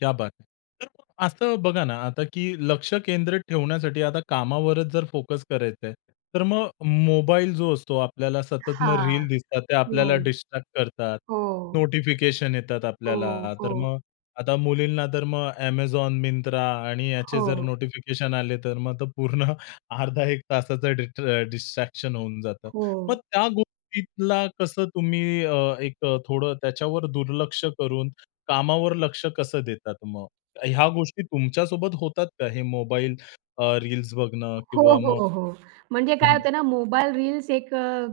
क्या बात हैं! तर असं बघा ना आता की लक्ष केंद्रित ठेवण्यासाठी आता कामावरच जर फोकस करायचंय, तर मग मोबाईल जो असतो आपल्याला सतत मग हां. रील दिसतात ते आपल्याला हो. डिस्ट्रॅक्ट करतात. हो. नोटिफिकेशन येतात हो, आपल्याला, तर हो. मग आता मुलींना तर मग Amazon, मिंत्रा आणि याचे जर हो. नोटिफिकेशन आले तर मग पूर्ण अर्धा एक तासाचं डिस्ट्रॅ डिस्ट्रॅक्शन होऊन जातं. मग हो. त्या गोष्टीला कसं तुम्ही अ, एक अ, थोडं त्याच्यावर दुर्लक्ष करून कामावर लक्ष कसं देतात मग? ह्या गोष्टी तुमच्यासोबत होतात का? हे मोबाईल अ, रील्स बघणं हो, किंवा मग, हो, हो. म्हणजे काय हं. होते ना, मोबाईल रील्स एक अ,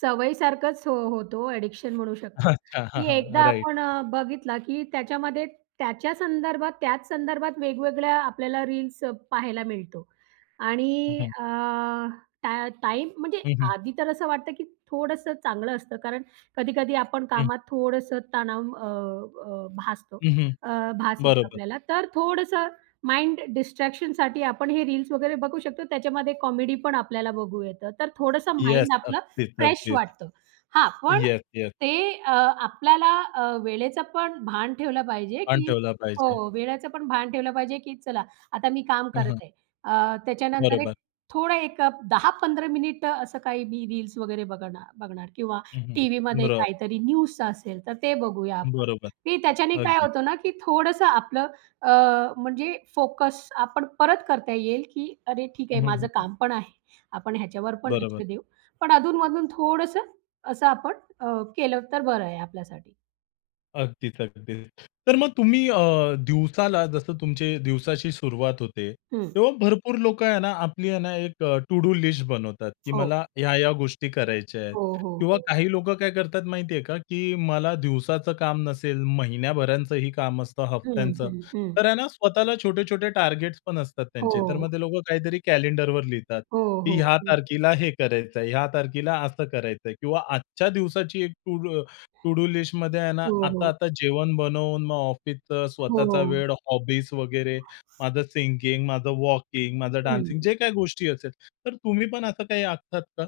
सवयी सारखंच हो होतो. अ‍ॅडिक्शन म्हणू शकतात. अच्छा! हां, की एकदा हां. राइट. आपण अ, बघितला की त्याच्यामध्ये त्याच्या संदर्भात त्याच संदर्भात वेगवेगळ्या आपल्याला रील्स अ, पाहायला मिळतो. हं. आणि हं. अ, टा टाईम म्हणजे हं, हं. आधी तर असं वाटतं की थोडंसं चांगलं असतं कारण कधी-कधी आपण हं. कामात थोडंसं तणाव अ, भासतो हं, हं. अ, भास येतो बरोबर. आपल्याला. तर थोडंसं माइंड डिस्ट्रॅक्शनसाठी आपण हे रील्स वगैरे बघू शकतो. त्याच्यामध्ये कॉमेडीपण आपल्याला बघू येतं. तर थोडंसं येस. माइंड आपलं अगदीच, फ्रेश अगदीच. वाटतं. हां. पण येस, येस. ते अ, आपल्याला अ, वेळेचं पण भान ठेवलं पाहिजे भान की ठेवला पाहिजे. हो. वेळेचं पण भान ठेवलं पाहिजे की चला आता मी काम हं, करत हं. आहे. अ, त्याच्यानंतर एक बरोबर. थोडं एक अ, 10-15 मिनिटं असं काही मी रील्स वगैरे बघणार बघणार किंवा हं, हं. टीव्हीमध्ये बरोबर. काहीतरी न्यूज असेल तर ते बघूया आपण बरोबर. की त्याच्याने काय अगदी. होतं ना की थोडंसं आपलं अ, म्हणजे फोकस आपण परत करता येईल, की अरे ठीक हं, आहे हं, माझं हं, हं. काम पण आहे. आपण ह्याच्यावर पण बरोबर. लक्ष देऊ. पण अधून-मधून थोडंसं असं आपण अ, केलं तर बरं आहे आपल्यासाठी. अगदीच. अगदीच. तर मग तुम्ही अ, दिवसाला जसं तुमचे दिवसाची सुरुवात होते. हं. तेव्हा भरपूर लोकं आहे ना आपली आहे ना एक अ, टू डू लिस्ट बनवतात, की हो. मला ह्या-ह्या गोष्टी करायच्या आहेत. हो, हो, किंवा हो. काही लोकं काय करतात माहितीये का की मला दिवसाचं काम नसेल महिन्याभराचंही काम असतं हं, हफ्त्यांचं, हं, हं. तर आहे ना स्वतःला छोटे-छोटे टार्गेट पण असतात त्यांचे, तर हो. मग लोकं काहीतरी कॅलेंडरवर लिहितात हो, की हो, ह्या हो. तारखेला हे करायचंय, ह्या तारखेला असं करायचंय किंवा आजच्या दिवसाची एक टू डू टू डू लिस्टमध्ये आहे .ना हो, आता हो. आता जेवण बनवून मग ऑफिसचं स्वतःचा हो. वेळ हॉबीज वगैरे माझं सिंगिंग, माझं वॉकिंग, माझं डान्सिंग हं. जे काही गोष्टी असेल तर तुम्ही पण असं काही आखतात का?